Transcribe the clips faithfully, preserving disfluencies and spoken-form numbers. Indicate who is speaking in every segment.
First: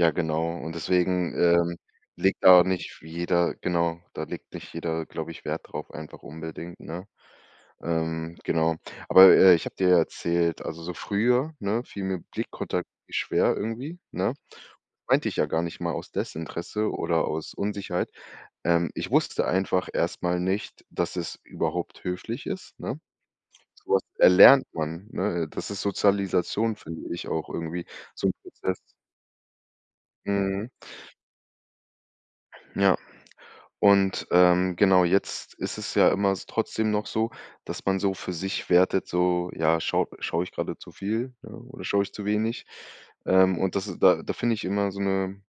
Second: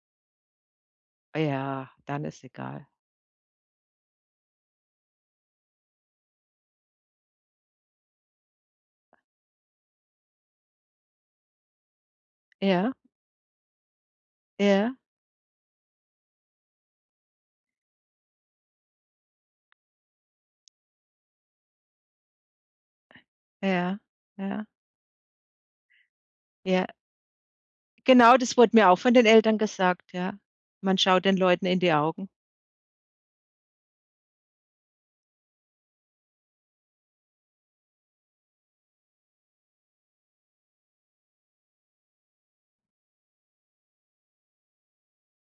Speaker 1: Ja, genau. Und deswegen,
Speaker 2: Ah
Speaker 1: ähm,
Speaker 2: ja, dann ist
Speaker 1: legt da
Speaker 2: egal.
Speaker 1: nicht jeder genau, da legt nicht jeder, glaube ich, Wert drauf einfach unbedingt, ne? Ähm, genau. Aber, äh, ich habe dir ja erzählt, also, so früher, ne, fiel mir Blickkontakt
Speaker 2: Ja.
Speaker 1: schwer irgendwie, ne?
Speaker 2: Ja.
Speaker 1: Meinte ich ja gar nicht mal aus Desinteresse oder aus Unsicherheit. Ähm, ich wusste einfach erst mal nicht, dass es überhaupt höflich ist, ne? So
Speaker 2: Ja,
Speaker 1: was
Speaker 2: ja.
Speaker 1: erlernt man, ne? Das ist Sozialisation,
Speaker 2: Ja.
Speaker 1: finde ich auch irgendwie, so 'n
Speaker 2: Genau das wurde
Speaker 1: Prozess.
Speaker 2: mir auch von den Eltern gesagt, ja.
Speaker 1: Mhm.
Speaker 2: Man schaut den Leuten in die Augen.
Speaker 1: Ja. Und, ähm, genau, jetzt ist es ja immer s trotzdem noch so, dass man so für sich wertet, so, ja, schau schaue ich gerade zu viel, ne, oder schaue ich zu wenig? Ähm, und das is da da finde ich immer so 'ne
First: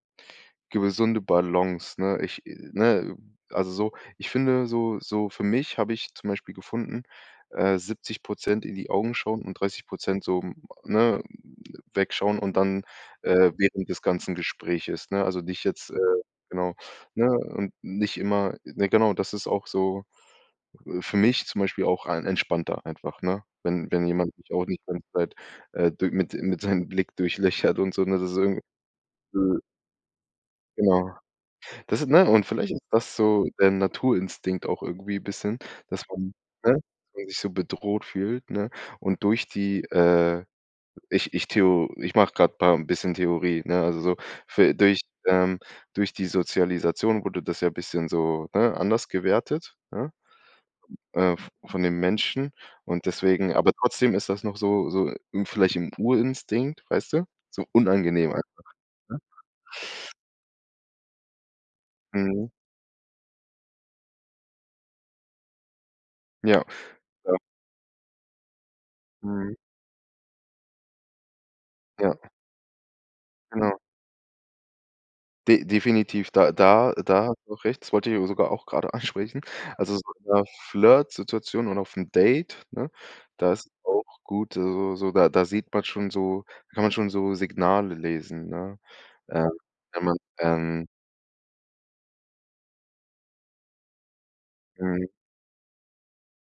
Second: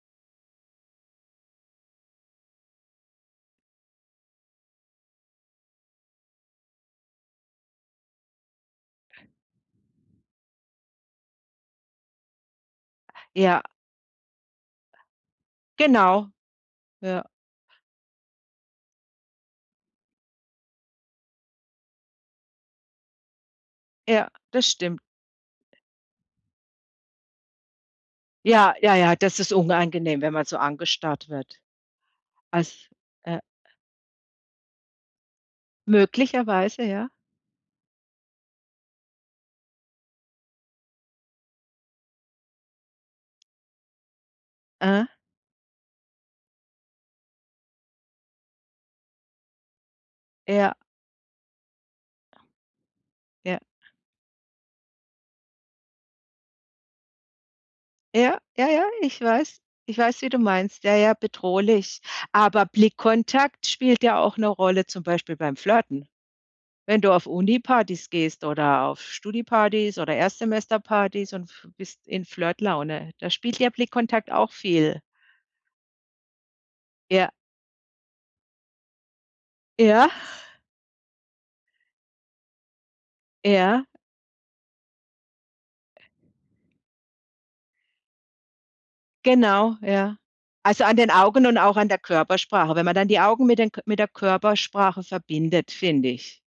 Speaker 1: gewesunde Balance, ne? Ich, ne, also, so ich finde so so für mich habe ich, zum Beispiel, gefunden, äh, siebzig Prozent in die Augen schauen und dreißig Prozent so, ne, wegschauen und dann, äh,
Speaker 2: Ja.
Speaker 1: während des ganzen Gespräches, ne? Also, nicht jetzt äh,
Speaker 2: Genau.
Speaker 1: genau, ne?
Speaker 2: Ja.
Speaker 1: Und nicht immer ne, genau, das ist auch so für mich zum Beispiel auch ein entspannter einfach, ne? Wenn wenn
Speaker 2: Ja.
Speaker 1: jemand mich auch
Speaker 2: Das
Speaker 1: nicht
Speaker 2: stimmt.
Speaker 1: ganz weit, äh, d mit mit seinem Blick durchlöchert und so, ne? Das ist irgend
Speaker 2: Ja, ja, ja, das ist
Speaker 1: öh
Speaker 2: unangenehm, wenn man so
Speaker 1: Genau.
Speaker 2: angestarrt wird.
Speaker 1: Das ist ne? Und vielleicht ist
Speaker 2: As
Speaker 1: das
Speaker 2: äh
Speaker 1: so der Naturinstinkt auch irgendwie bisschen, dass man ne, dass
Speaker 2: Möglicherweise, ja.
Speaker 1: man sich so bedroht fühlt, ne? Und durch die, äh ich ich theo ich mache grade paar 'n bisschen Theorie, ne? Also, so, fü durch
Speaker 2: Mhm.
Speaker 1: ähm, durch die Sozialisation wurde das ja bisschen so, ne, anders gewertet, ja?
Speaker 2: Ja
Speaker 1: Äh, v von den Menschen und deswegen
Speaker 2: Ja.
Speaker 1: aber trotzdem ist das noch so so, hm, vielleicht 'n Urinstinkt, weißt du? So unangenehm
Speaker 2: Ja,
Speaker 1: einfach,
Speaker 2: ja, ja,
Speaker 1: ne?
Speaker 2: ich weiß. Ich weiß, wie du meinst. Ja, ja, bedrohlich.
Speaker 1: Mhm.
Speaker 2: Aber Blickkontakt spielt ja auch 'ne Rolle zum Beispiel beim Flirten.
Speaker 1: Ja.
Speaker 2: Wenn du auf
Speaker 1: Ja.
Speaker 2: Unipartys gehst oder auf
Speaker 1: Mhm.
Speaker 2: Studipartys oder Erstsemesterpartys und bist in
Speaker 1: Ja.
Speaker 2: Flirtlaune. Da spielt der
Speaker 1: Genau.
Speaker 2: Blickkontakt auch viel
Speaker 1: De definitiv. Da da da
Speaker 2: Ja.
Speaker 1: hast du auch recht, das wollte ich sogar auch gerade ansprechen. Also, so
Speaker 2: Ja.
Speaker 1: in 'ner Flirtsituation und auf 'n Date, ne, da ist
Speaker 2: Ja.
Speaker 1: auch gut, also, so, da da sieht man schon so kann man schon so Signale lesen, ne? Äh,
Speaker 2: Genau,
Speaker 1: wenn
Speaker 2: ja.
Speaker 1: man,
Speaker 2: Also,
Speaker 1: ähm
Speaker 2: an den Augen und auch an der Körpersprache, wenn man dann die Augen mit den K mit der Körpersprache
Speaker 1: [unintelligible]
Speaker 2: verbindet, finde ich.